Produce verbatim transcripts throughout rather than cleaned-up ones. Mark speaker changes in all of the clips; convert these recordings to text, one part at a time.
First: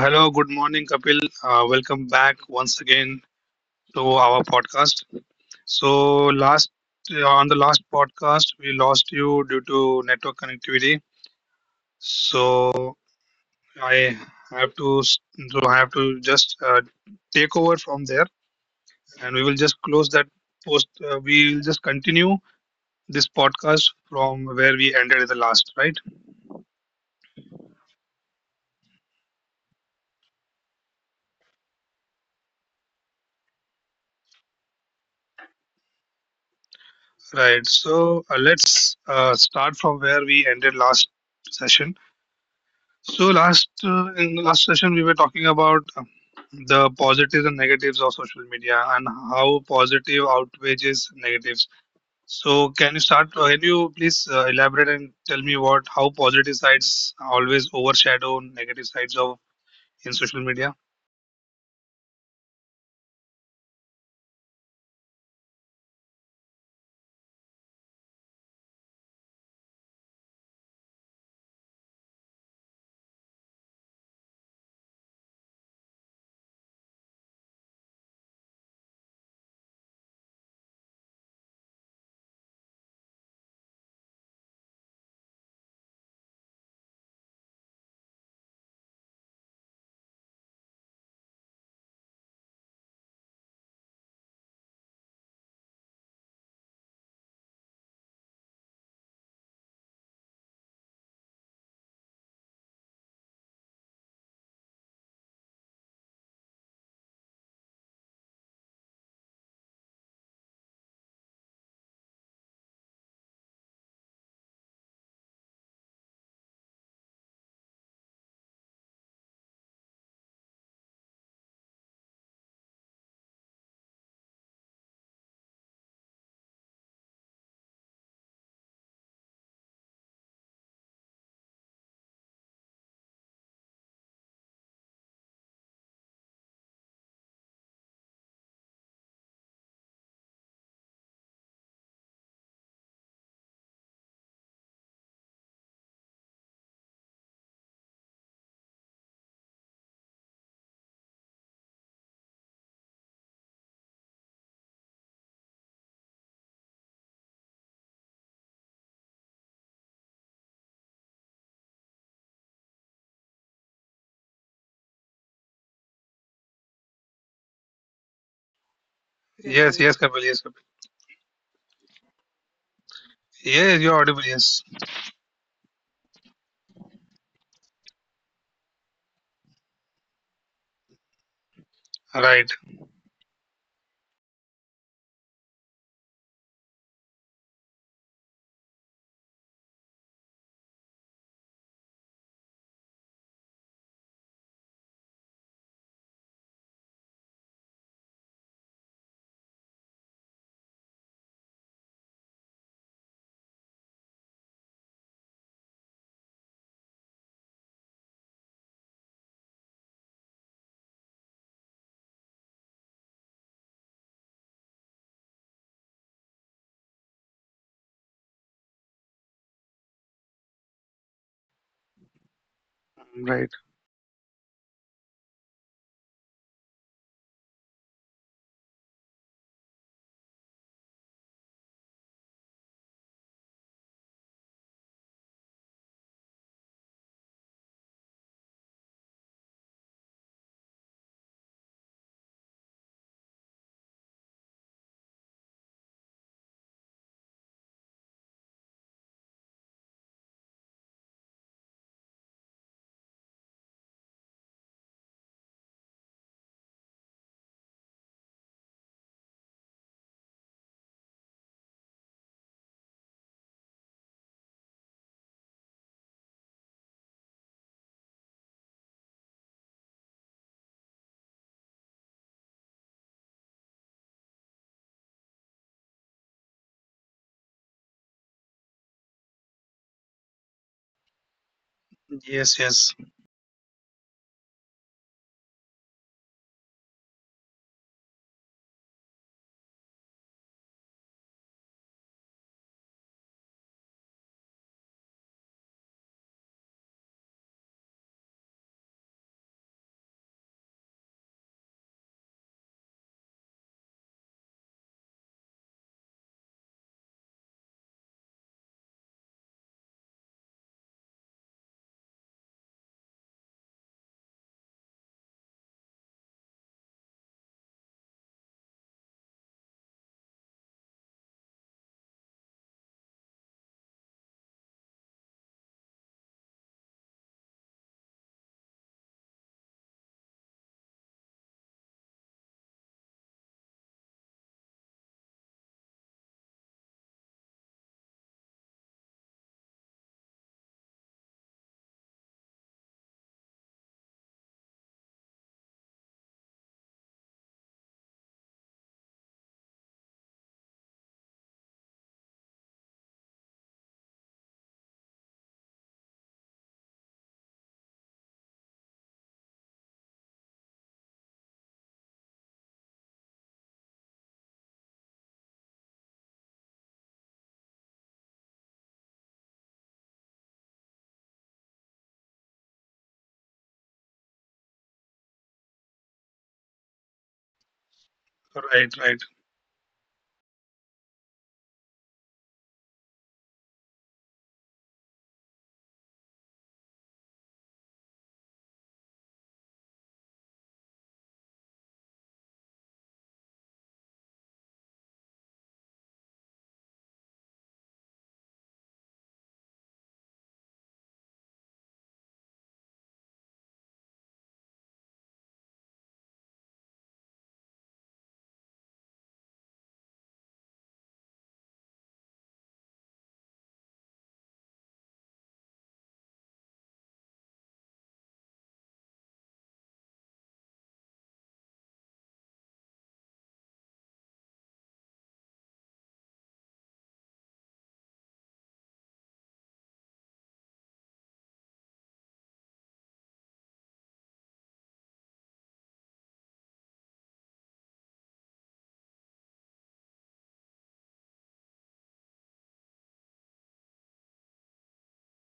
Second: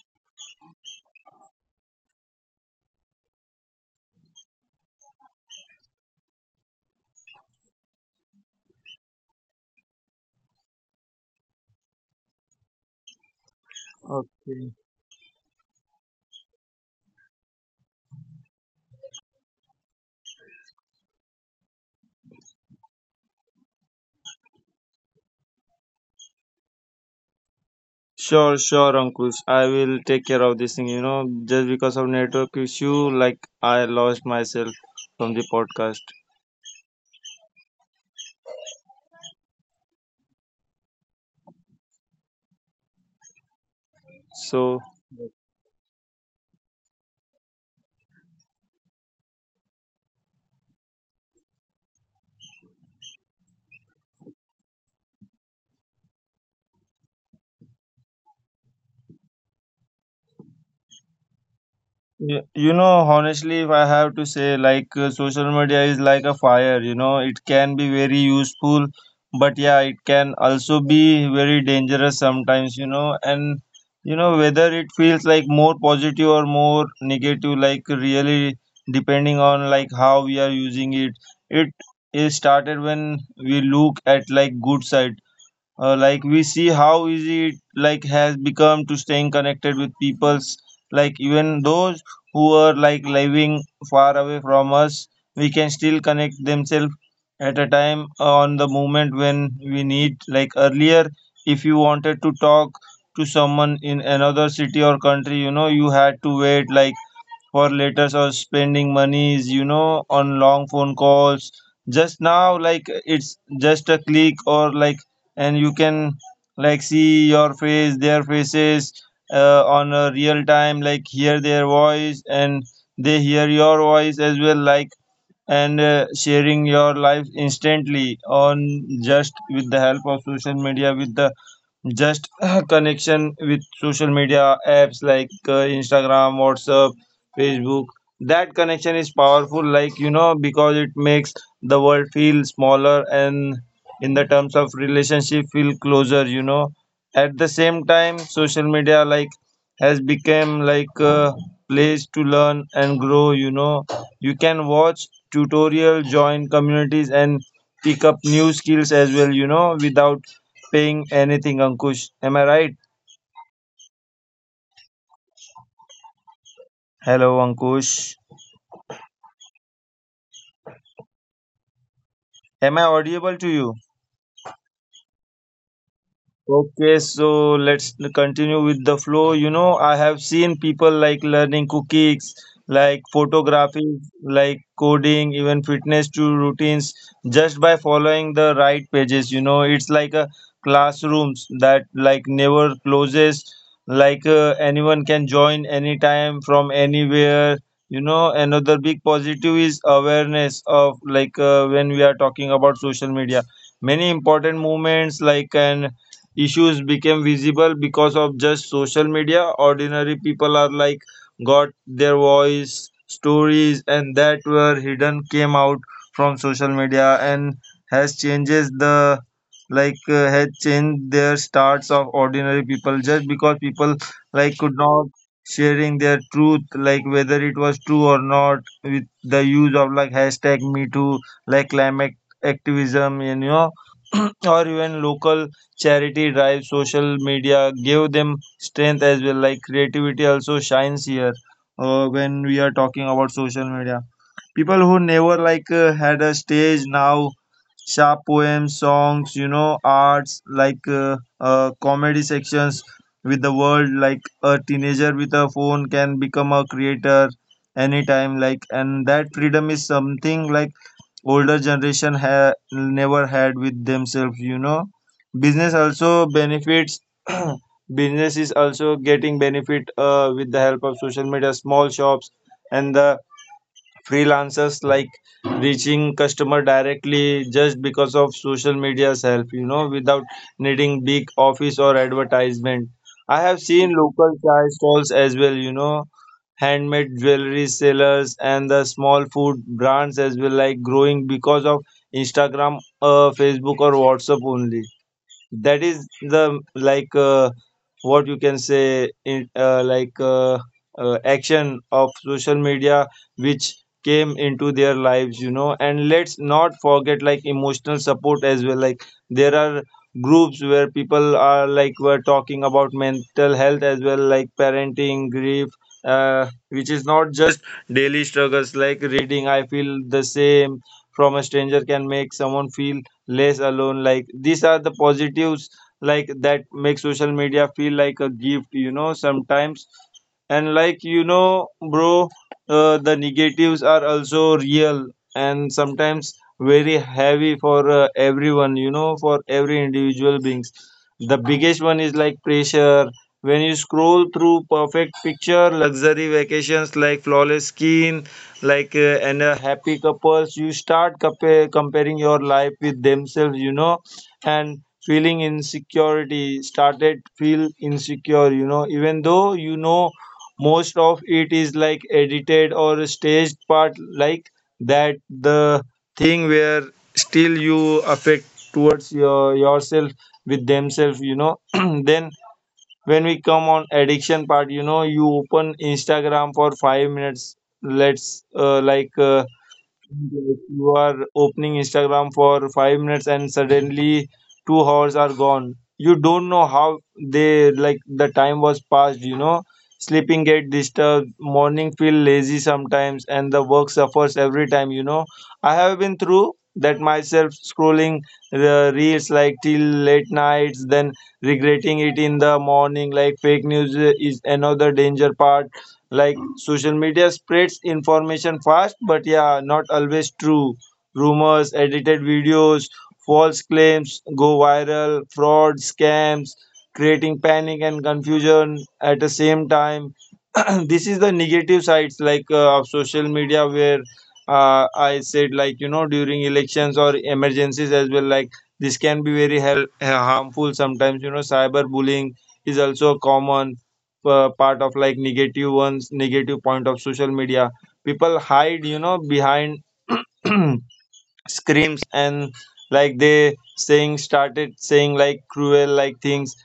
Speaker 1: hello, good morning, Kapil. Uh, welcome back once again to our podcast. So, last uh, on the last podcast, we lost you due to network connectivity. So, I
Speaker 2: Okay.
Speaker 1: have to s- so I have to just uh, take over from there, and we will just close that post. Uh, we will just continue this podcast from where we ended the last, right?
Speaker 2: Sure, sure, Ankush. I will take care of this thing. You know, just because of network issue, like I lost myself from the podcast.
Speaker 1: Right. So, uh, let's uh, start from where we ended last session. So last uh, in the
Speaker 2: So
Speaker 1: last session we were talking about uh, the positives and negatives of social media and how positive outweighs negatives. So can you start? uh, Can you please uh, elaborate and tell me what how positive sides always overshadow negative sides of in social media?
Speaker 2: Yeah, You know, honestly, if I have to say, like uh, social media is like a fire, you know, it can be very useful, but yeah, it can also be very dangerous sometimes, you know, and you know, whether it feels like more positive or more negative, like really depending on like how we are using it. It is started when we look at like good side, uh, like we see how easy it like has become to staying connected with peoples, like even those who are like living far away from us. We can still connect themselves at a time, uh, on the moment when we need, like earlier, if you wanted to talk to someone in another city or country, you know you had to wait like for letters or spending monies, you know, on long phone calls. Just now, like it's just a click or like, and you can like see your face, their faces, uh, on a real time, like hear their voice and they hear your voice as well, like and uh, sharing your life instantly on just with the help of social media with the just connection with social media apps like uh, Instagram, WhatsApp, Facebook. That connection is powerful, like, you know because it makes the world feel smaller and in the terms of relationship feel closer, you know at the same time social media like has become like a place to learn and grow, you know you can watch tutorial, join communities, and pick up new skills as well, you know without paying anything, Ankush. Am I right? Hello, Ankush.
Speaker 1: Yes, Yes, yes. yes, Kapil, yes, Kapil.
Speaker 2: Am I audible to you?
Speaker 1: Yes, you're audible. Yes,
Speaker 2: Okay, so let's continue with the flow. You know, I have seen people like learning cookies, like
Speaker 1: right,
Speaker 2: photography, like coding, even fitness to routines just by following the right pages. You know, it's like a classrooms that like never closes, like uh, anyone can join anytime from anywhere. You know, another big positive is awareness of, like uh, when we are talking about social media. Many important movements like an issues became visible because of just social media. Ordinary people are like got their voice, stories, and that were hidden came out from social media and has changes the, like uh, had changed their starts of ordinary people just because people
Speaker 1: right.
Speaker 2: like could not sharing their truth, like whether it was true or not, with the use of like hashtag me too, like climate activism, you know or even local charity drive, social media give them strength as well. Like creativity also shines here, uh, when we are talking about social media. People who never like uh, had a stage now sharp poems, songs, you know arts like uh, uh, comedy sections with the world. Like a teenager with a phone can become a creator anytime like, and that freedom is something like older generation ha- never had with themselves, you know business also benefits. Business is also getting benefit, uh, with the help of social media. Small shops and the freelancers like reaching customer directly just because of social media's help, you know without needing big office or advertisement. I have
Speaker 1: Yes, yes,
Speaker 2: seen local chai stalls as well, you know handmade jewelry sellers and the small food brands as well, like growing because of Instagram, uh, Facebook or WhatsApp only. That is the, like uh, what you can say in, uh, like uh, uh, action of social media which came into their lives, you know and let's not forget like emotional support as well. Like, there are groups where people are like were talking about mental health as well, like parenting, grief, uh, which is not just daily struggles. Like reading I feel the same from a stranger can make someone feel less alone. Like, these are the positives, like that make social media feel like a gift, you know sometimes. And like, you know bro, uh, the negatives are also real, and sometimes very heavy for, uh, everyone, you know for every individual beings. The biggest one is like pressure. When you scroll through perfect picture, luxury vacations, like flawless skin, like uh, and uh, happy couples, you start compa- comparing your life with themselves, you know and feeling insecurity, started feel insecure, you know even though you know most of it is like edited or staged part, like that, the thing where still you affect towards your yourself with themselves, you know then when we come on addiction part, you know you open Instagram for five minutes, let's uh, like uh,
Speaker 1: right, right.
Speaker 2: like, you are opening Instagram for five minutes and suddenly two hours are gone. You don't know how they like the time was passed, you know. sleeping get disturbed, morning feel lazy sometimes, and the work suffers every time, you know. I have been through that myself scrolling the reels like till late nights, then regretting it in the morning. Like fake news is another danger part, like social media spreads information fast but yeah not always true. Rumors, edited videos, false claims go viral, fraud scams creating panic and confusion at the same time. This is the negative sides like uh, of social media where uh, I said like you know during elections or emergencies as well, like this can be very hel- harmful sometimes, you know cyber bullying is also common, uh, part of like negative ones, negative point of social media. People hide, you know behind screams, and like they saying started saying like cruel like things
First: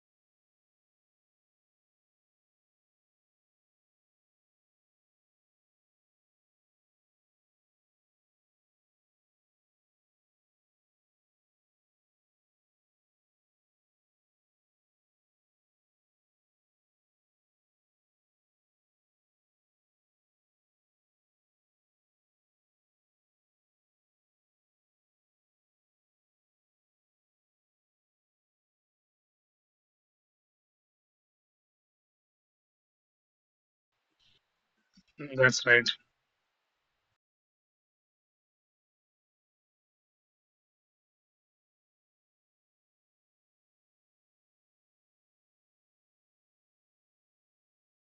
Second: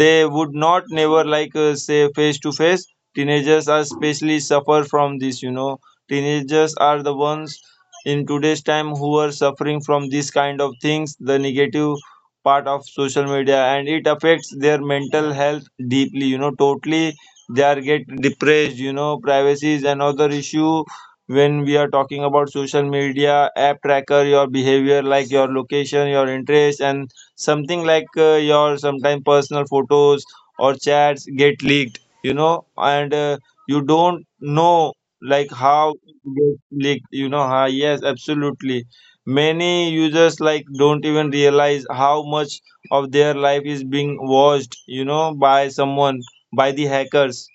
Speaker 2: they would not never like uh, say face to face. Teenagers are especially suffer from this, you know teenagers are the ones in today's time who are suffering from this kind of things, the negative part of social media, and it affects their mental health deeply, you know totally they are get depressed, you know privacies another issue when we are talking about social media app tracker your behavior, like your location, your interest, and something like uh, your sometimes personal photos or chats get leaked, you know and uh, you don't
Speaker 1: That's
Speaker 2: know
Speaker 1: right.
Speaker 2: like how it get leaked, you know huh? Yes, absolutely. Many users like don't even realize how much of their life is being watched, you know by someone, by the hackers.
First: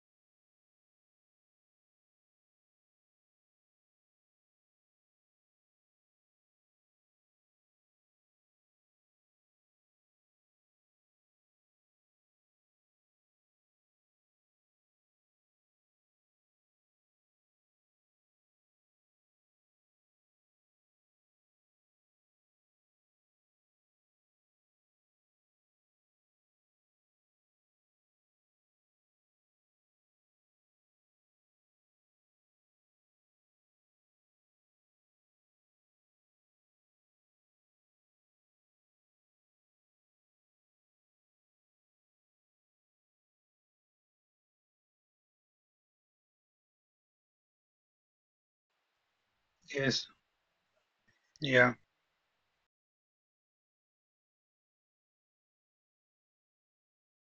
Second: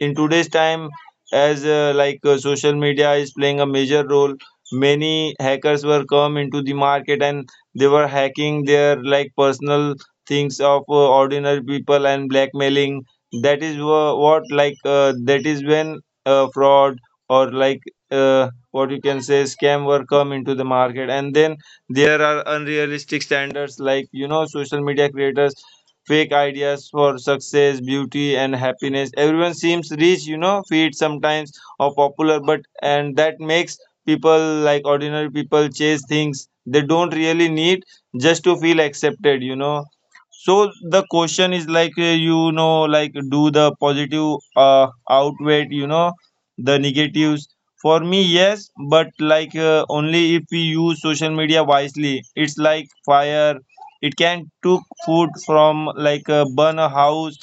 Speaker 2: In today's time, as uh, like uh, social media is playing a major role, many hackers were come into the market and they were hacking their like personal things of uh, ordinary people and blackmailing. That is wha- what like, uh, that is when uh, fraud or like uh, what you can say scam were come into the market. And then there are unrealistic standards, like you know social media creators fake ideas for success, beauty, and happiness. Everyone seems rich, you know, fit sometimes or popular, but and that makes people like ordinary people chase things they don't really need just to feel accepted, you know. so the question is like uh, you know, like do the positive uh, outweigh you know the negatives? For me, yes, but like
Speaker 1: Yes,
Speaker 2: uh, only if we use social
Speaker 1: yeah,
Speaker 2: media wisely. It's like fire, it can cook food from, like, a burn a house,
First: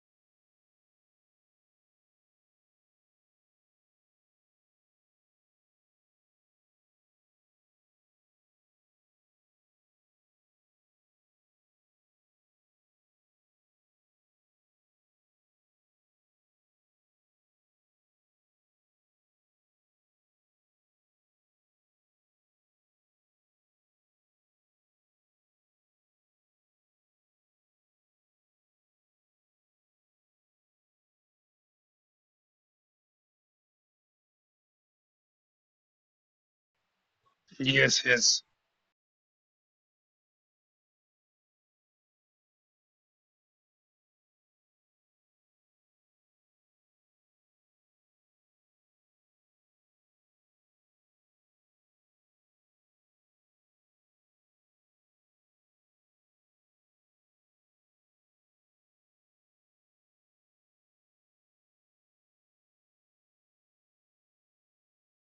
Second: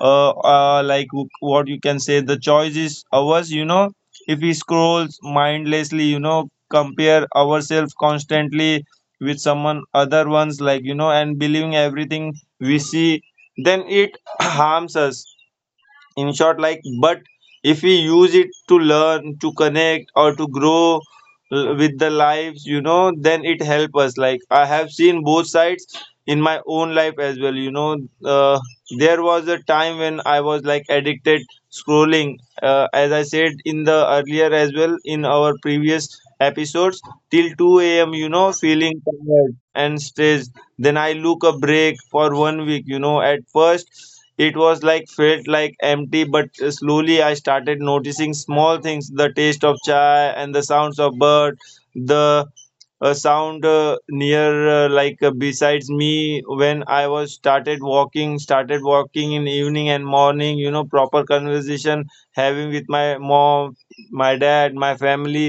Speaker 2: uh, uh like w- what you can say, the choice is ours, you know if we scrolls mindlessly, you know compare ourselves constantly with someone other ones like, you know and believing everything we see then it harms us in short, like. But if we use it to learn, to connect, or to grow, l- with the lives, you know then it help us like I have seen both sides in my own life as well, you know uh, there was a time when I was like addicted scrolling, uh, as I said in the earlier as well, in our previous episodes, till two a m a.m, you
Speaker 1: yes,
Speaker 2: know
Speaker 1: yes.
Speaker 2: feeling tired and stressed, then I look a break for one week, you know at first it was like felt like empty, but slowly I started noticing small things: the taste of chai and the sounds of bird, the a sound, uh, near, uh, like uh, besides me when I was started walking, started walking in evening and morning, you know proper conversation having with my mom, my dad, my family,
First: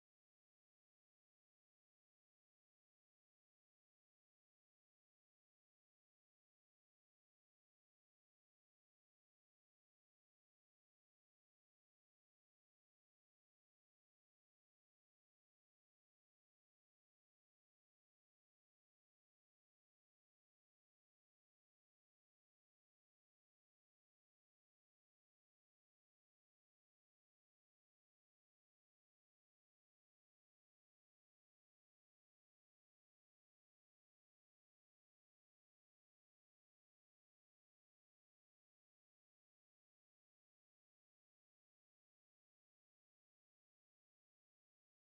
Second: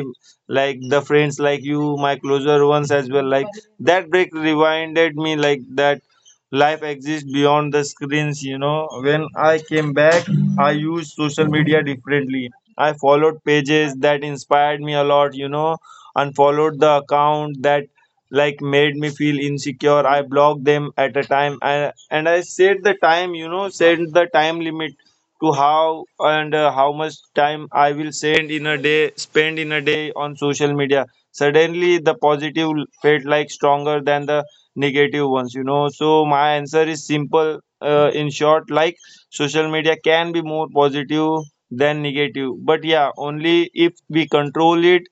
Speaker 2: like the friends, like you, my closer ones as well, like that break reminded me like that life exists beyond the screens, you know when I came back I used social media differently. I followed pages that inspired me a lot, you know unfollowed the account that like made me feel insecure. I blocked them at a time I, and I set the time, you know, set the time limit to how and uh, how much time I will send in a day, spend in a day on social media. Suddenly, the positive felt like stronger than the negative ones, you know. So, my answer is simple uh, in short, like social media can be more positive than negative, but yeah, only if we control it.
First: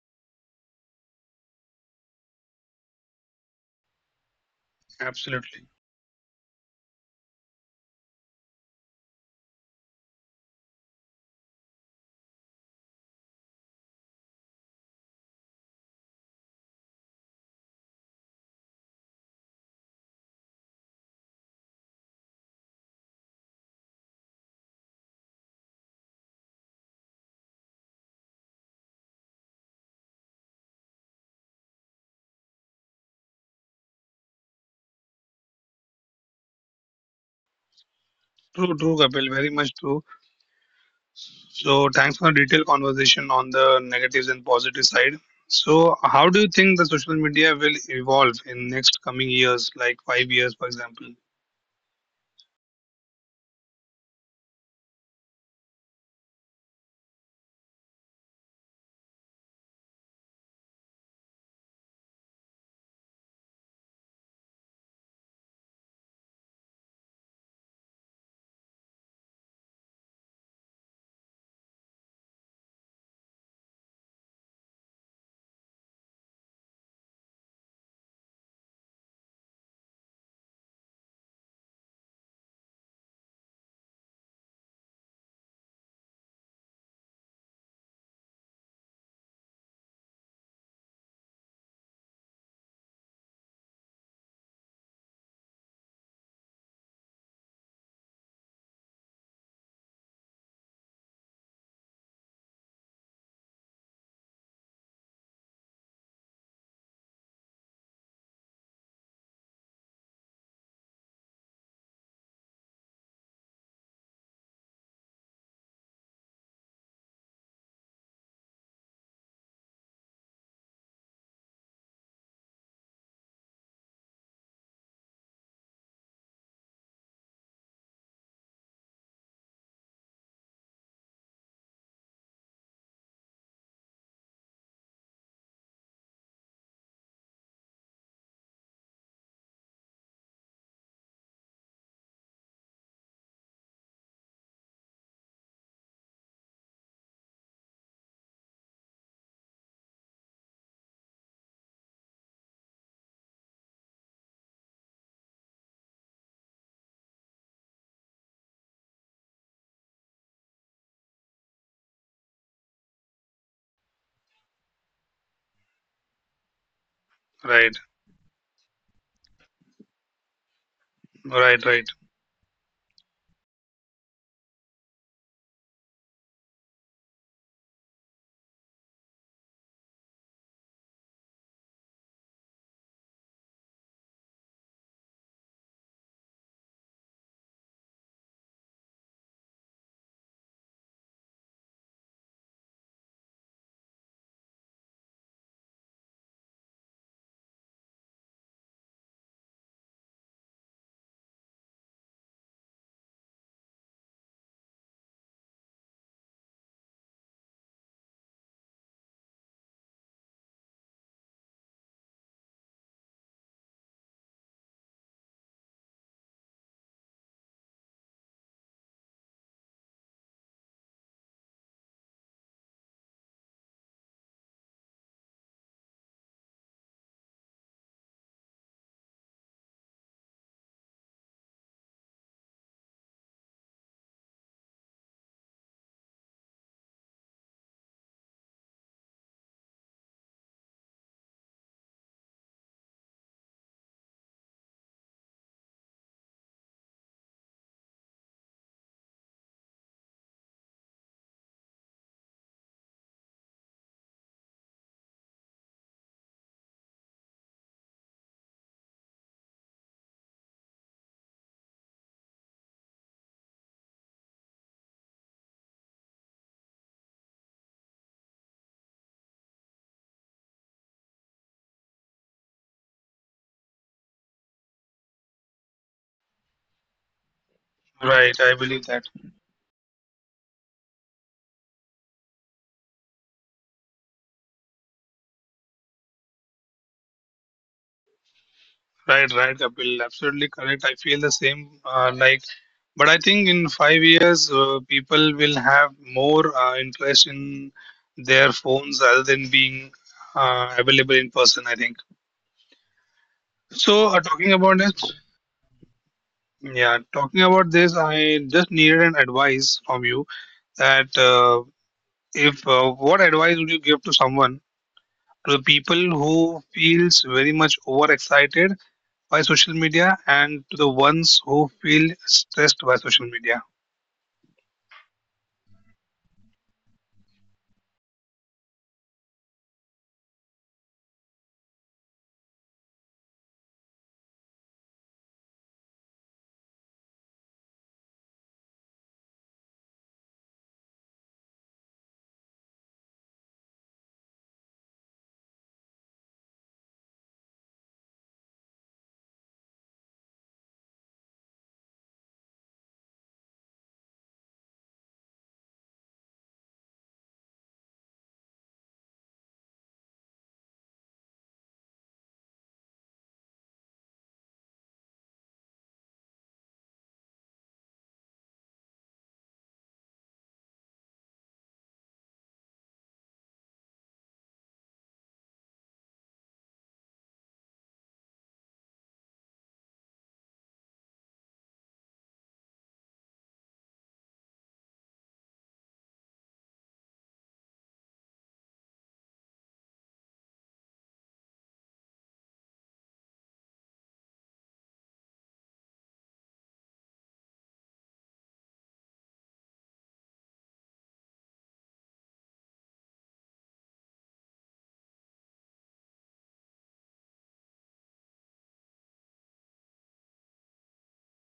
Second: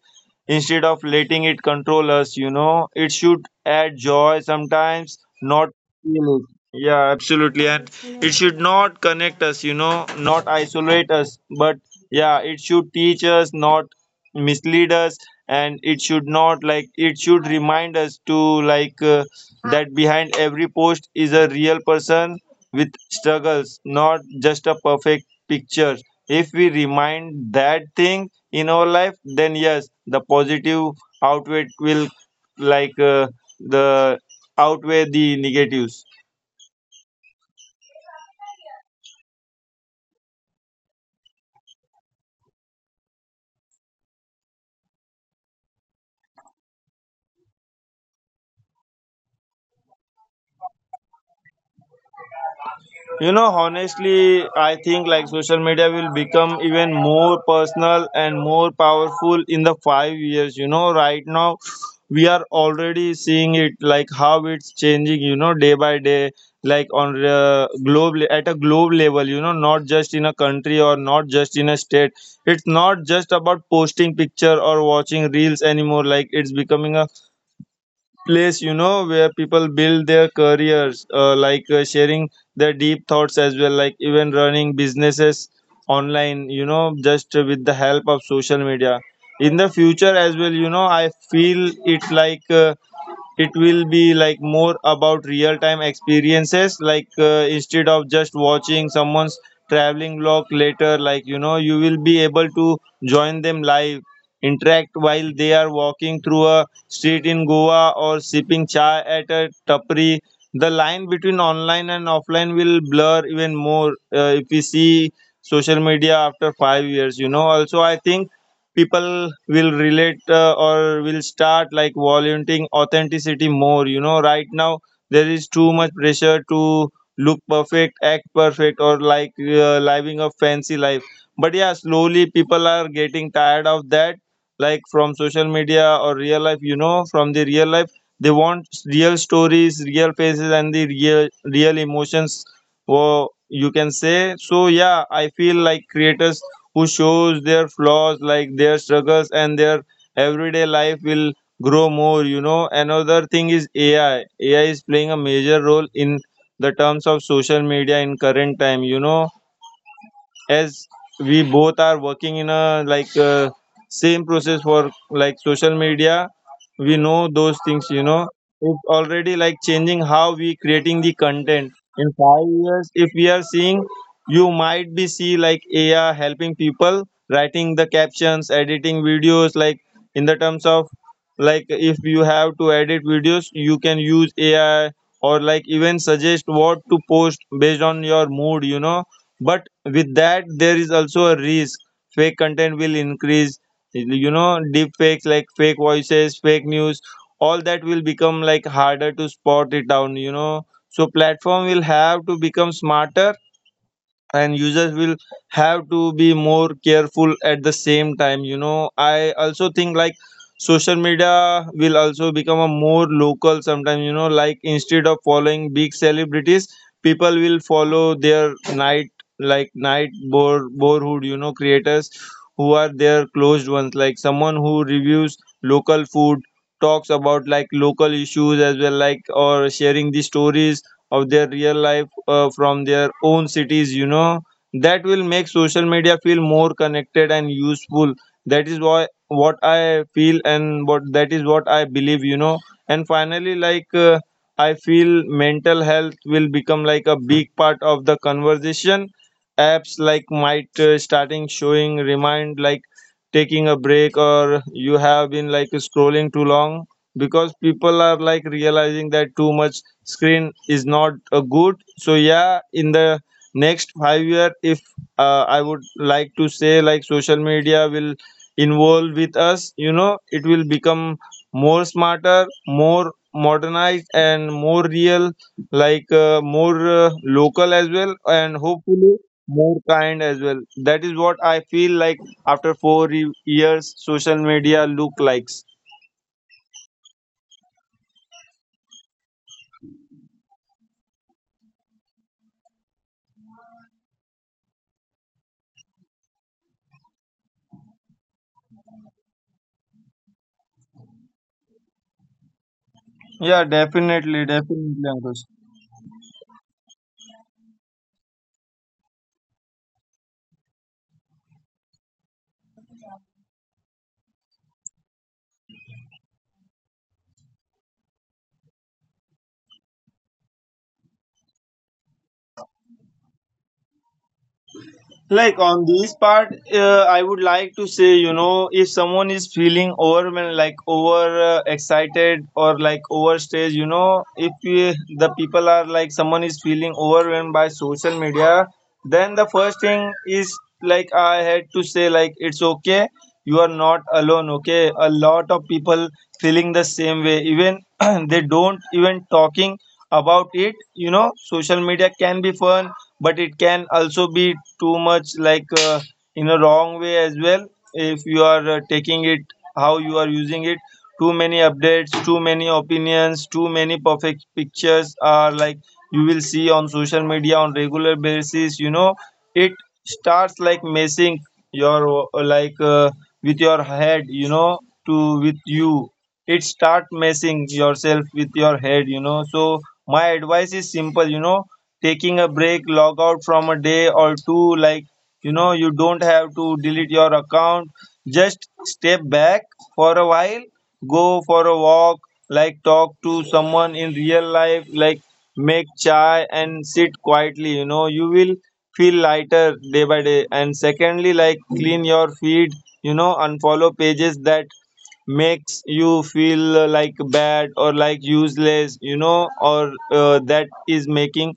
Speaker 2: Instead of letting it control us, you know, it should add joy sometimes,
Speaker 1: Absolutely.
Speaker 2: not feel it. Yeah, absolutely. And it should not connect us, you know, not isolate us. But yeah, it should teach us, not mislead us. And it should not like, it should remind us to like uh, that behind every post is a real person with struggles, not just a perfect picture. If we remind that thing in our life, then yes the positive outweigh will like uh, the outweigh the negatives.
Speaker 1: True, true, Kapil. Very much true. So thanks for a detailed conversation on the negatives and positive side. So how do you think the social media will evolve in next coming years, like five years, for example?
Speaker 2: You know, honestly, I think like social media will become even more personal and more powerful in the five years. You know, right now we are already seeing it like how it's changing. You know, day by day, like on uh, globe le- at a globe level. You know, not just in a country or not just in a state. It's not just about posting picture or watching reels anymore. Like it's becoming a place, you know, where people build their careers, uh, like uh, sharing their deep thoughts as well, like even running businesses online, you know, just with the help of social media in the future as well. You know, I feel it like uh, it will be like more about real time experiences, like uh, instead of just watching someone's traveling vlog later, like, you know, you will be able to join them live, interact while they are walking through a street in Goa or sipping chai at a tapri. The line between online and offline will blur even more, uh, if we see social media after five years. You know, also, I think people will relate uh, or will start like volunteering authenticity more. You know, right now there is too much pressure to look perfect, act perfect, or like uh, living a fancy life. But yeah, slowly people are getting tired of that, like from social media or real life, you know, from the real life they want real stories, real faces, and the real real emotions, wo- you can say. So yeah, I feel like creators who shows their flaws, like their struggles and their everyday life, will grow more. You know, another thing is ai AI is playing a major role in the terms of social media in current time, you know. As we both are working in a like uh, same process for like social media, we know those
Speaker 1: Right,
Speaker 2: things, you know. It's already like changing how we creating the
Speaker 1: right, right,
Speaker 2: content. In five years, if we are seeing, you might be see like AI helping people writing the captions, editing videos, like in the terms of like if you have to edit videos, you can use AI, or like even suggest what to post based on your mood, you know. But with that there is also a risk: fake content will increase, you know, deep fakes like fake voices, fake news. All that will become like harder to spot it down, you know. So platform will have to become smarter and users will have to be more careful. At the same time, you know, I also think like social media will also become a more local sometimes. You know, like instead of following big celebrities, people will follow their night, like night bore borehood, you know, creators who are their closed ones, like someone who reviews local food, talks about like local issues as well, like or sharing the stories of their real life, uh, from their own cities, you know. That will make social media feel more connected and useful. That is why, what i feel and what that is what I believe, you know. And finally, like uh, I feel mental health will become like a big part of the conversation. Apps like might uh, starting showing remind like taking a break or you have been like scrolling too long because people are like realizing that too much screen is not uh, good. So yeah, in the next five year, if uh, I would like to say like social media will involve with us, you know. It will become more smarter, more modernized, and more real, like uh, more uh, local as well,
Speaker 1: right. I
Speaker 2: and
Speaker 1: believe that.
Speaker 2: hopefully more kind as well. That is what I feel like after four ye- years social media look likes.
Speaker 1: Right, right, Kapil. Absolutely correct. I feel the same. Uh, like, but I think in five years, uh, people will have more uh, interest in their phones rather than being uh, available in person. I think.
Speaker 2: Yeah,
Speaker 1: So, uh,
Speaker 2: definitely,
Speaker 1: talking about
Speaker 2: definitely,
Speaker 1: this
Speaker 2: Ankush.
Speaker 1: Yeah, talking about this, I just needed an advice from you that uh, if uh, what advice would you give to someone, to the people who feels very much overexcited by social media and to the ones who feel stressed by social media?
Speaker 2: Like on this part, uh, I would like to say, you know, if someone is feeling overwhelmed, like over uh, excited or like overstressed, you know, if uh, the people are like someone is feeling overwhelmed by social media, then the first thing is like I had to say like it's okay, you are not alone. Okay, a lot of people feeling the same way, even they don't even talking about it, you know. Social media can be fun, but it can also be too much, like uh, in a wrong way as well, if you are uh, taking it how you are using it. Too many updates, too many opinions, too many perfect pictures are like you will see on social media on regular basis, you know. It starts like messing your uh, like uh, with your head, you know. To with you It start messing yourself with your head, you know. So my advice is simple, you know: taking a break, log out from a day or two. Like, you know, you don't have to delete your account. Just step back for a while, go for a walk, like, talk to someone in real life, like, make chai and sit quietly. You know, you will feel lighter day by day. And secondly, like, clean your feed, you know, unfollow pages that makes you feel uh, like bad or like useless, you know, or uh, that is making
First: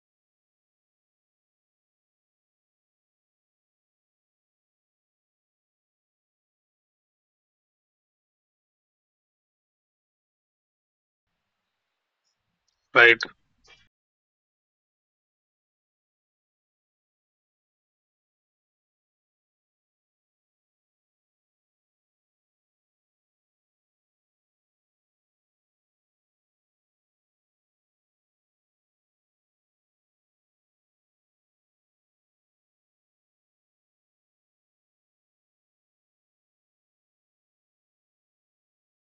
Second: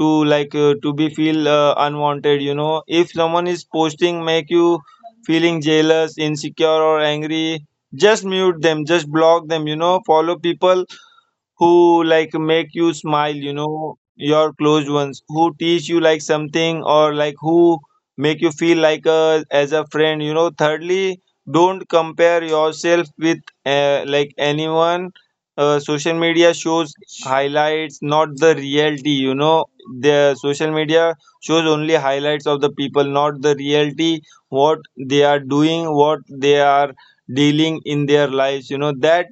Speaker 2: to like uh, to be feel uh, unwanted, you know. If someone is posting make you feeling jealous, insecure, or angry, just mute them, just block them, you know. Follow people who like make you
Speaker 1: Right,
Speaker 2: smile, you know, your close ones who teach you like something, or like who make you feel like a as a friend, you know. Thirdly, don't compare yourself with uh, like anyone. Uh, social media shows highlights, not the reality, you know. The social media shows only highlights of the people, not the reality, what they are doing, what they are dealing in their lives, you know. That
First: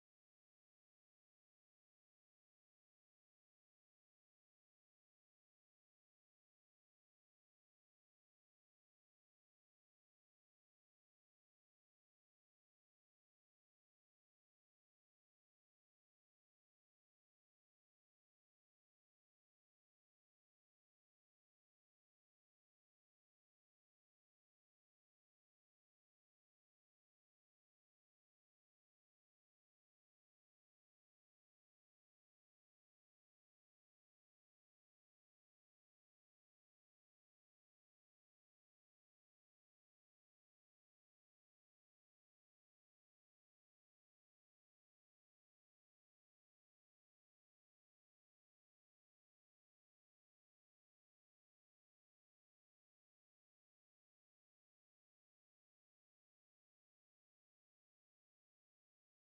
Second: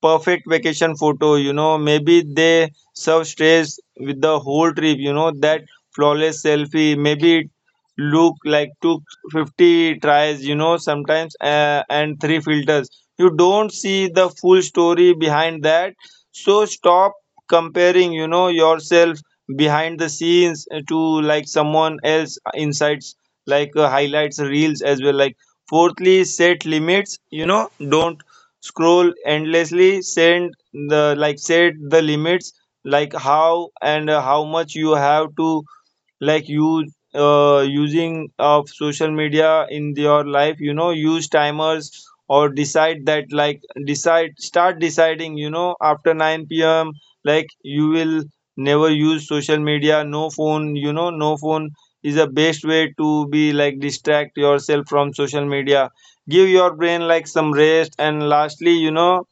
Speaker 2: perfect vacation photo, you know, maybe they serve stress with the whole trip, you know. That flawless selfie, maybe it look like took fifty tries, you know, sometimes uh, and three filters. You don't see the full story behind that. So stop comparing, you know, yourself behind the scenes to like someone else insights, like uh, highlights reels as well. Like, fourthly, set limits, you know. Don't scroll endlessly, send the like set the limits, like how and how much you have to like use uh, using of social media in your life, you know. Use timers or decide that, like decide start deciding, you know, after nine p.m. like you will never use social media, no phone, you know. No phone is the best way to be like distract yourself from social media, give your brain like some rest. And lastly, you know,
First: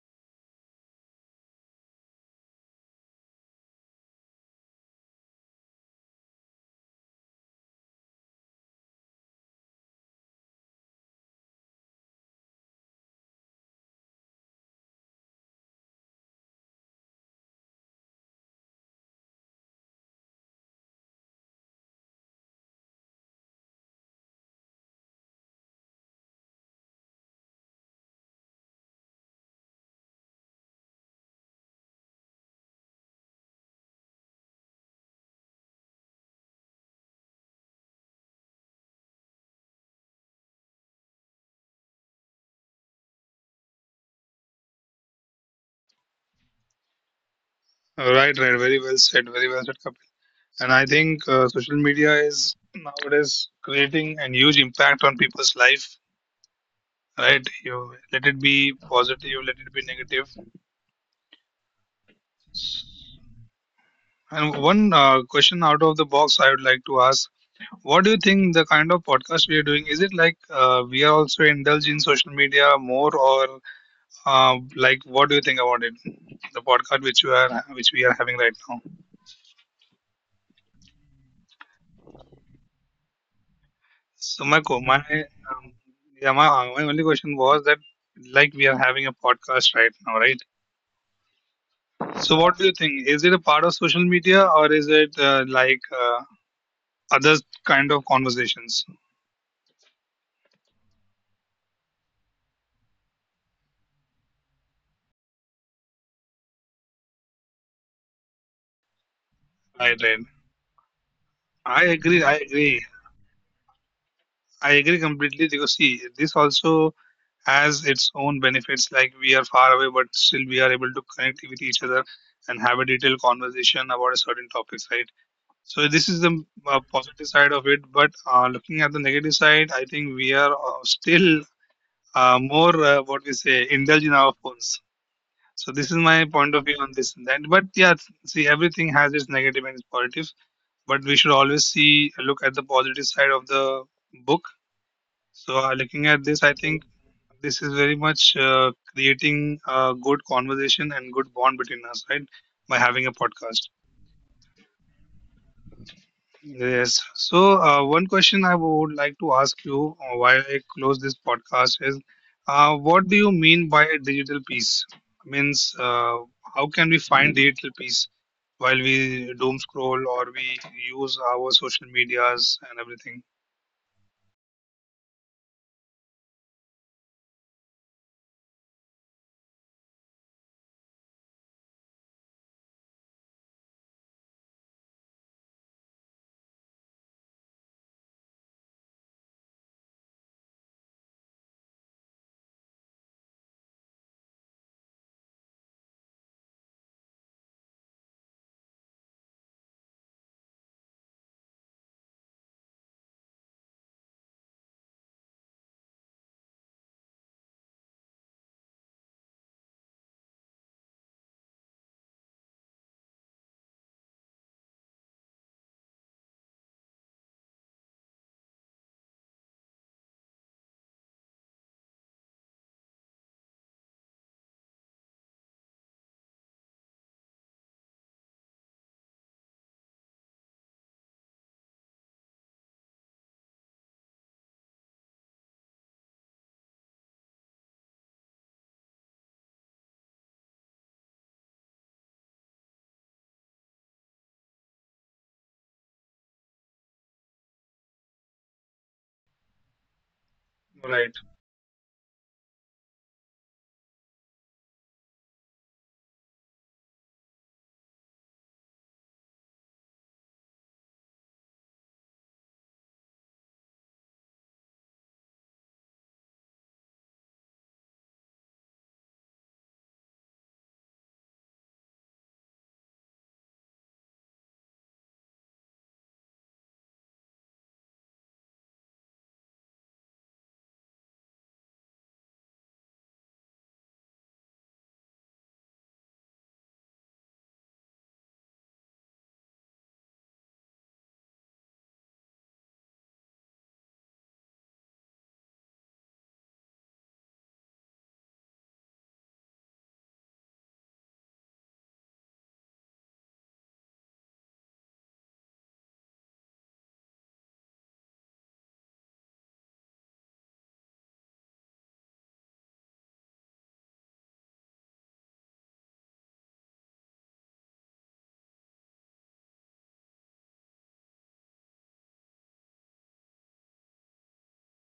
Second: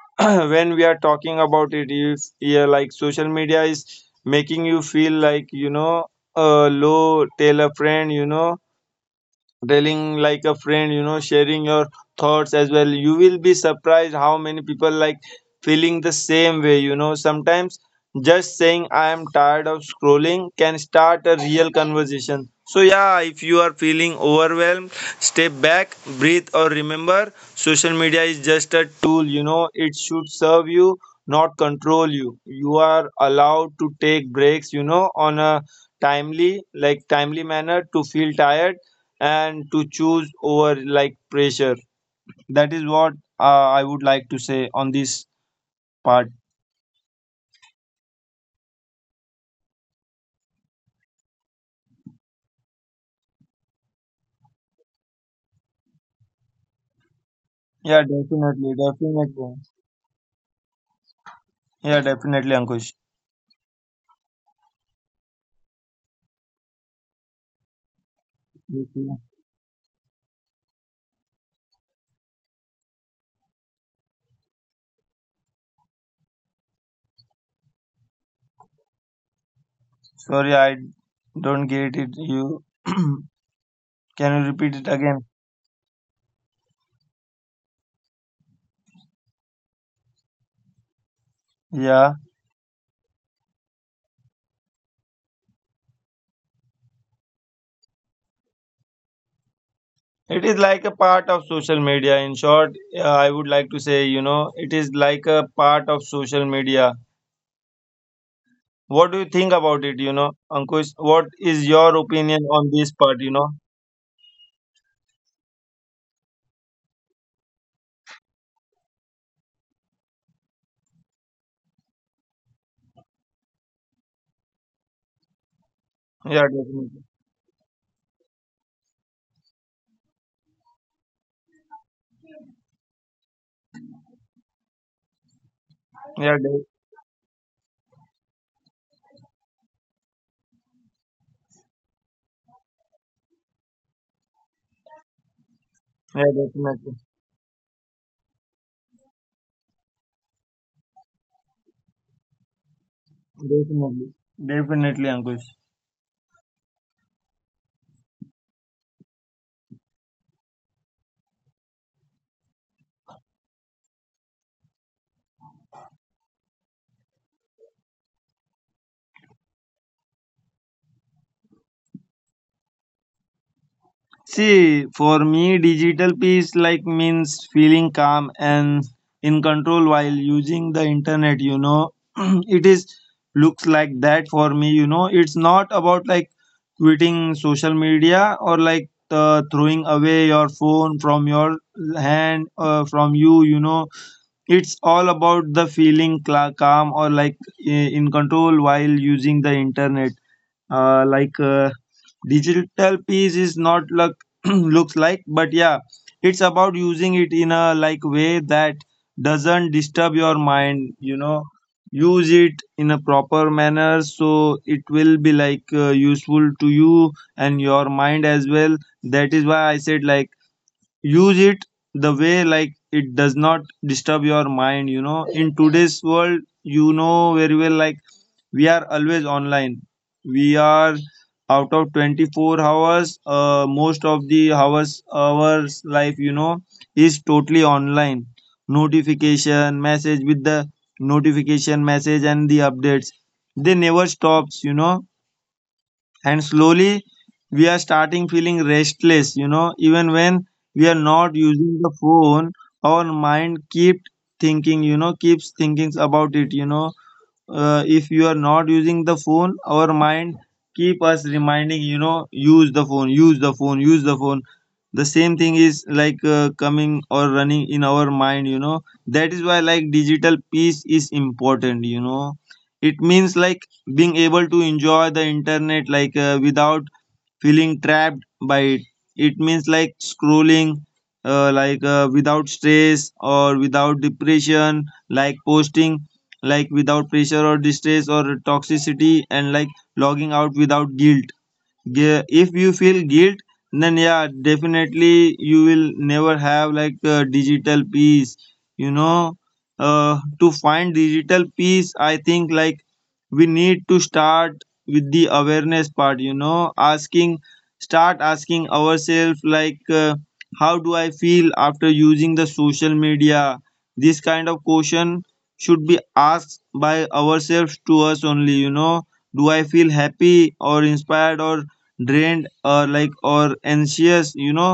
Speaker 2: when we are talking about it, if yeah like social media is making you feel like, you know, uh, low, tell a friend, you know, telling like a friend, you know. Sharing your thoughts as well, you will be surprised how many people like feeling the same way, you know. Sometimes just saying I am tired of scrolling can start a real conversation. So yeah, if you are feeling overwhelmed, step back, breathe, or remember social media is just a tool, you know. It should serve you, not control you. You are allowed to take breaks, you know, on a timely like timely manner, to feel tired and to choose over like pressure. That is what, uh, I would like to say on this part.
Speaker 1: right, right. Very well said. Very well said, Kapil. And I think uh, social media is nowadays creating a huge impact on people's life. Right,
Speaker 2: Yeah,
Speaker 1: you let it
Speaker 2: definitely,
Speaker 1: be
Speaker 2: definitely.
Speaker 1: positive, let it be negative.
Speaker 2: Yeah, definitely, Ankush.
Speaker 1: And one uh, question out of the box I would like to ask. What do you think the kind of
Speaker 2: Okay.
Speaker 1: podcast we are doing? Is it like uh, we are also indulged in social media more, or uh, like what do you think about it? The podcast which you are which we are having right now.
Speaker 2: Sorry, I don't get it. You can you
Speaker 1: So my
Speaker 2: repeat
Speaker 1: co-
Speaker 2: it
Speaker 1: my
Speaker 2: again?
Speaker 1: um, yeah my, uh, my only question was that like we are having a podcast right now, right?
Speaker 2: Yeah,
Speaker 1: So what do you think? Is it a part of social media or is it uh, like uh, other kind of conversations?
Speaker 2: it is like a part of social media. In short, uh, I would like to say, you know, it is like a part of social media. What do you think about it?
Speaker 1: I
Speaker 2: You
Speaker 1: read.
Speaker 2: know, Ankush, what is
Speaker 1: I
Speaker 2: your
Speaker 1: agree. I
Speaker 2: opinion on
Speaker 1: agree.
Speaker 2: this part? You know,
Speaker 1: I agree completely because see, this also has its own benefits. Like we are far away, but still we are able to connect with each other and have a detailed conversation about a certain topics, right? So this is
Speaker 2: yeah,
Speaker 1: the uh,
Speaker 2: definitely.
Speaker 1: positive side of it. But uh, looking at the negative side, I think we are uh, still uh, more uh, what we say indulge in our phones. So this is
Speaker 2: Yeah,
Speaker 1: my point of view on this and that. But yeah, see, everything has its negative and its positive. But we should always see look at the positive side of the book. So, uh, looking
Speaker 2: Yeah,
Speaker 1: at this, I
Speaker 2: definitely.
Speaker 1: think this is very much uh, creating a good conversation and good bond between us, right? By having a podcast.
Speaker 2: Definitely. Definitely, Ankush.
Speaker 1: Yes. So, uh, one question I would like to ask you uh, while I close this podcast is, uh, what do you mean by a digital peace? Means, uh, how can we find digital peace while we doom scroll or we use our social medias and everything?
Speaker 2: See, for me, digital peace like means feeling calm and in control while using the internet, you know. It is looks like that for me, you know. It's not about like quitting social media or like uh, throwing away your phone from your hand uh, from you, you know. It's all about the feeling cla calm or like i- in control while using the internet uh, like uh, digital piece is not look looks like, but yeah, it's about using it in a like way that doesn't disturb your mind, you know. Use it in a proper manner, so it will be like uh, useful to you and your mind as well. That is why I said, like, use it the way like it does not disturb your mind, you know. In today's world, you know very well, like, we are always online. We are out of twenty-four hours, uh, most of the hours hours life, you know, is totally online. notification message with the Notification message and the updates, they never stops, you know. And slowly we are starting feeling restless, you know, even when we are
Speaker 1: Right,
Speaker 2: not using the phone, our mind keep thinking, you know, keeps thinking about it, you know. Uh, if you are not using the phone, our mind keep us reminding, you know, use the phone, use the phone, use the phone. The same thing is like uh, coming or running in our mind, you know. That is why, like, digital peace is important, you know. It means, like, being able to enjoy the internet like uh, without feeling trapped by it. It means, like, scrolling uh, like uh, without stress or without depression, like posting like without pressure or distress or toxicity, and like logging out without guilt. Yeah, if you feel guilt, then yeah, definitely you will never have like uh, digital peace, you know. Uh, to find digital peace, I think, like, we need to start with the awareness part, you know. Asking, start asking ourselves, like, uh, how do I feel after using the social media? This kind of question should be asked by ourselves to us only, you know. Do I feel happy or inspired or drained or like or anxious, you know?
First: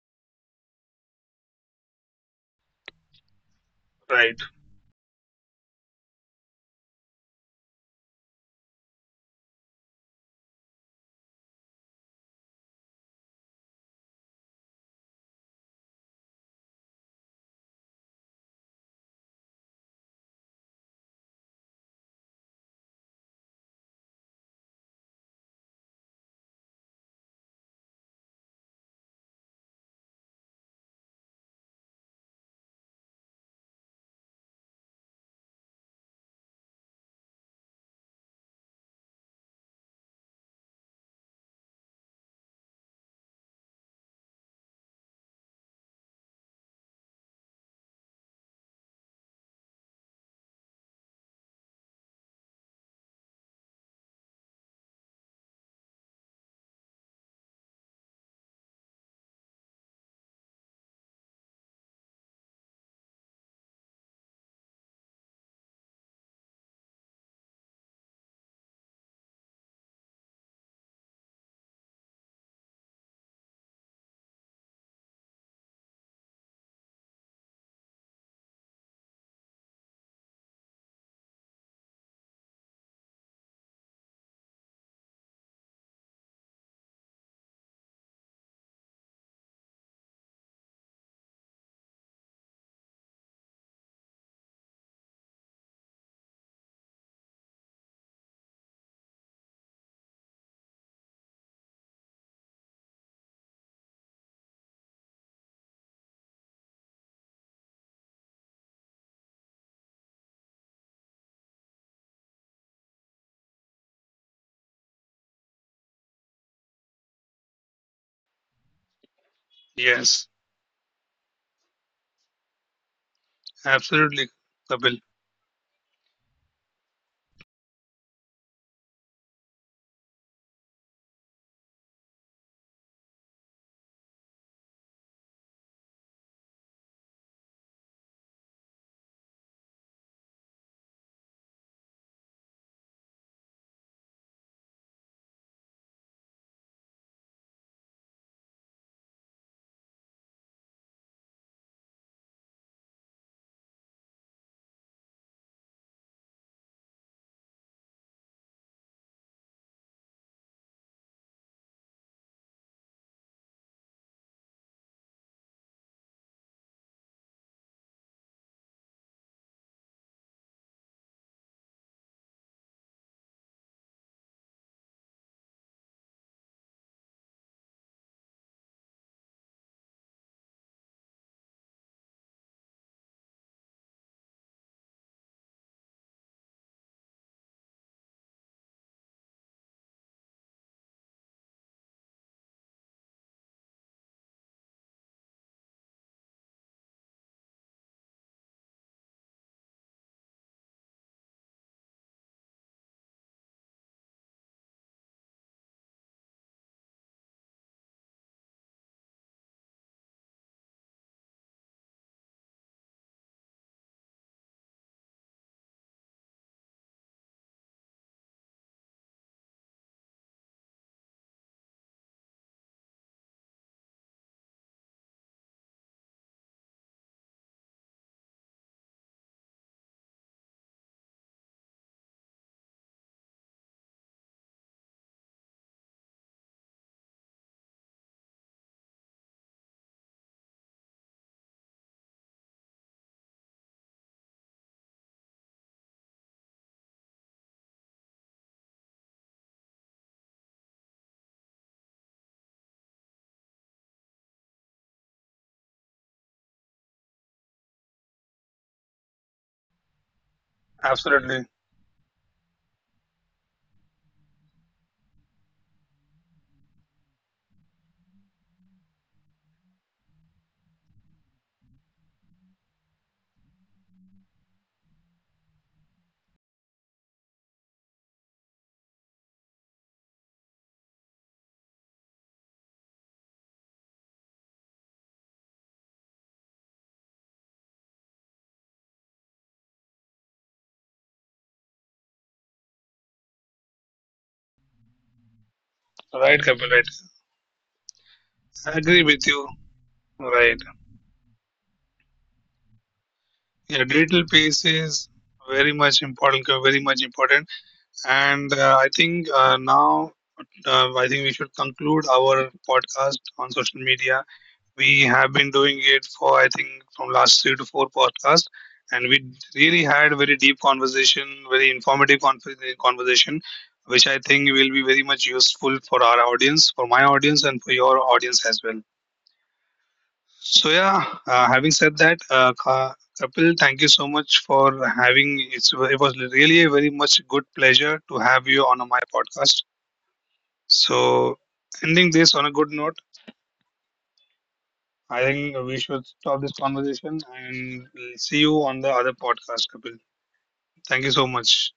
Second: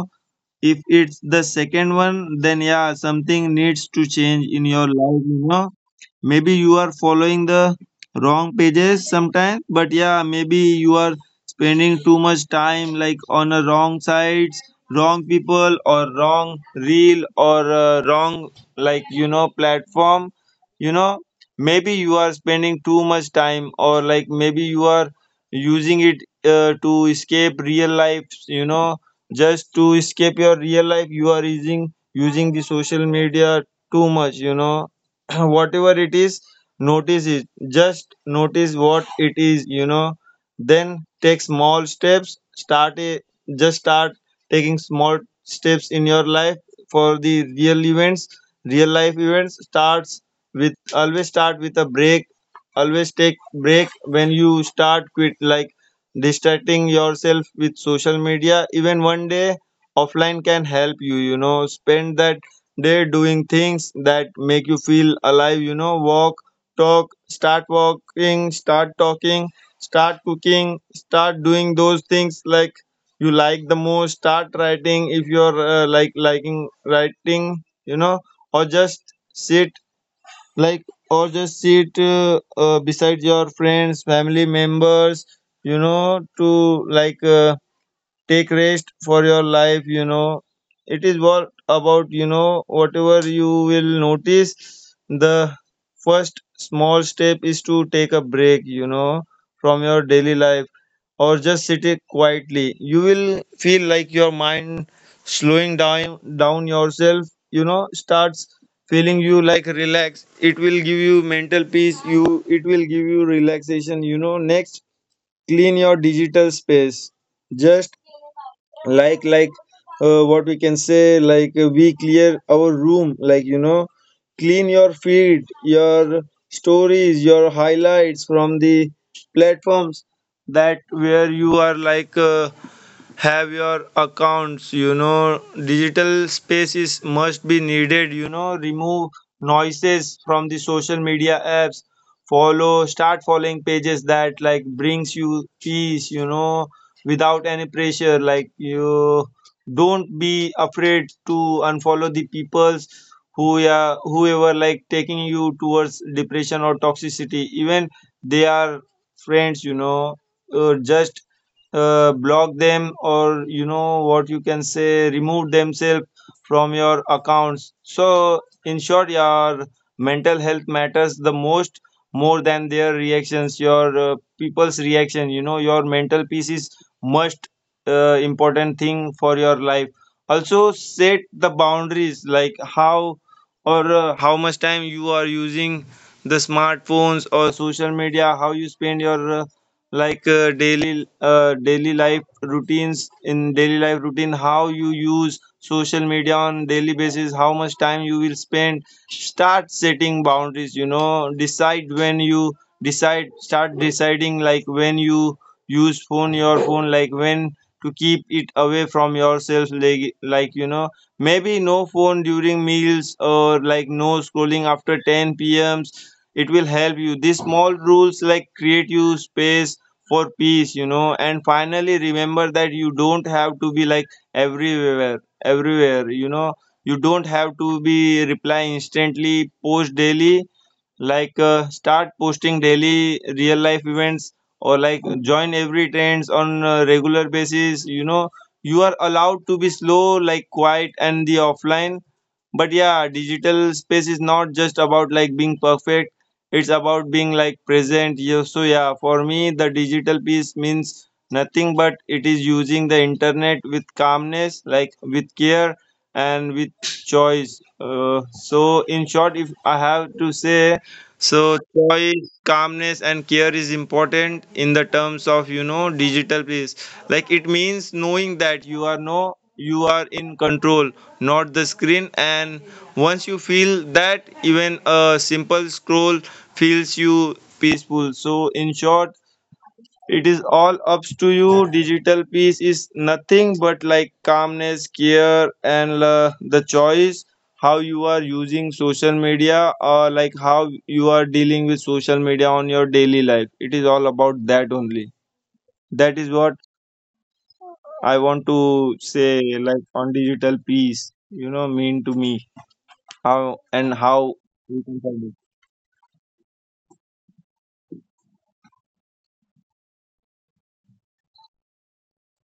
Speaker 2: If it's the second one, then yeah, something needs to
Speaker 1: right.
Speaker 2: change in your life, you know. Maybe you are following the wrong pages sometimes, but yeah, maybe you are spending too much time like on a wrong sites, wrong people, or wrong reel, or uh, wrong like, you know, platform. You know, maybe you are spending too much time, or like maybe you are using it uh, to escape real life. You know, just to escape your real life, you are using using the social media too much, you know. whatever it is, notice it, just notice what it is, you know. Then take small steps, start a, just start taking small steps in your life. For the real events, real life events starts with, always start with a break. Always take break when you start, quit like distracting yourself with social media. Even one day offline can help you, you know. Spend that day doing things that make you feel alive, you know. Walk, talk, start walking, start talking, start cooking, start doing those things like you like the most. Start writing if you're uh, like liking writing, you know. or just sit like or just sit uh, uh, beside your friends, family members, you know, to like uh, take rest for your life, you know. It is what about, you know, whatever you will notice. The first small step is to take a break, you know, from your daily life. Or just sit it quietly, you will feel like your mind slowing down, down yourself, you know, starts feeling you like relax. It will give you mental peace, you, it will give you relaxation, you know. Next, clean your digital
Speaker 1: Yes,
Speaker 2: space. Just
Speaker 1: absolutely, Kapil.
Speaker 2: like like uh, what we can say, like, uh, we clear our room, like, you know, clean your feed, your stories, your highlights from the platforms that where you are like uh, have your accounts, you know. Digital spaces must be needed, you know. Remove noises from the social media apps. Follow, start following pages that like brings you peace, you know, without any pressure. Like, you don't be afraid to unfollow the peoples who, yeah, whoever like taking you towards depression or toxicity, even they are friends, you know. Uh, just uh, block them, or you know what you can say, remove themselves from your accounts. So in short, your mental health matters the most, more than their reactions, your uh, people's reaction, you know. Your mental peace is most uh, important thing for your life. Also, set the boundaries, like how, or uh, how much time you are using the smartphones or social media, how you spend your uh, like uh, daily, uh, daily life routines, in daily life routine how you use social media on daily basis, how much time you will spend. Start setting boundaries, you know. Decide when you, decide start deciding like when you use phone, your phone, like when to keep it away from yourself, like, like you know, maybe no phone during meals, or like no scrolling after ten p m. It will help you. These small rules like create you space for peace, you know. And finally, remember that you don't have to be like everywhere, everywhere, you know. You don't have to be reply instantly, post daily, like uh, start posting daily real life events, or like join every trends on a regular basis, you know. You are allowed to be slow, like quiet and the offline. But yeah, digital space is not just about like being perfect, it's about being like present. Yeah, so yeah, for me the digital piece means nothing but it is using the internet with calmness, like with care and with choice. Uh, so in short, if I have to say,
Speaker 1: Absolutely.
Speaker 2: so choice, calmness, and care is important in the terms of, you know, digital peace. Like it means knowing that you are no, you are in control, not the screen. And once you feel that, even a simple scroll feels you peaceful. So in short, it is all up to you. Digital peace is nothing but like calmness, care, and uh, the choice, how you are using social media, or like how you are dealing with social media on your daily life. It is all about that only. That is what
Speaker 1: Right, Kapil, right.
Speaker 2: I want to
Speaker 1: I agree
Speaker 2: say,
Speaker 1: with you.
Speaker 2: like, on digital
Speaker 1: Right.
Speaker 2: peace, you know, mean to me, how and
Speaker 1: Yeah,
Speaker 2: how
Speaker 1: digital
Speaker 2: we
Speaker 1: piece
Speaker 2: can solve
Speaker 1: is
Speaker 2: it.
Speaker 1: very much important, very much important. And uh, I think uh, now, uh, I think we should conclude our podcast on social media. We have been doing it for, I think, from last three to four podcasts. And we really had a very deep conversation, very informative con- conversation, which I think will be very much useful for our audience, for my audience, and for your audience as well. So yeah, uh, having said that, uh, Ka- Kapil, thank you so much for having. It's, it was really a very much good pleasure to have you on my podcast. So ending this on a good note, I think we should stop this conversation and see you on the other podcast, Kapil. Thank you so much.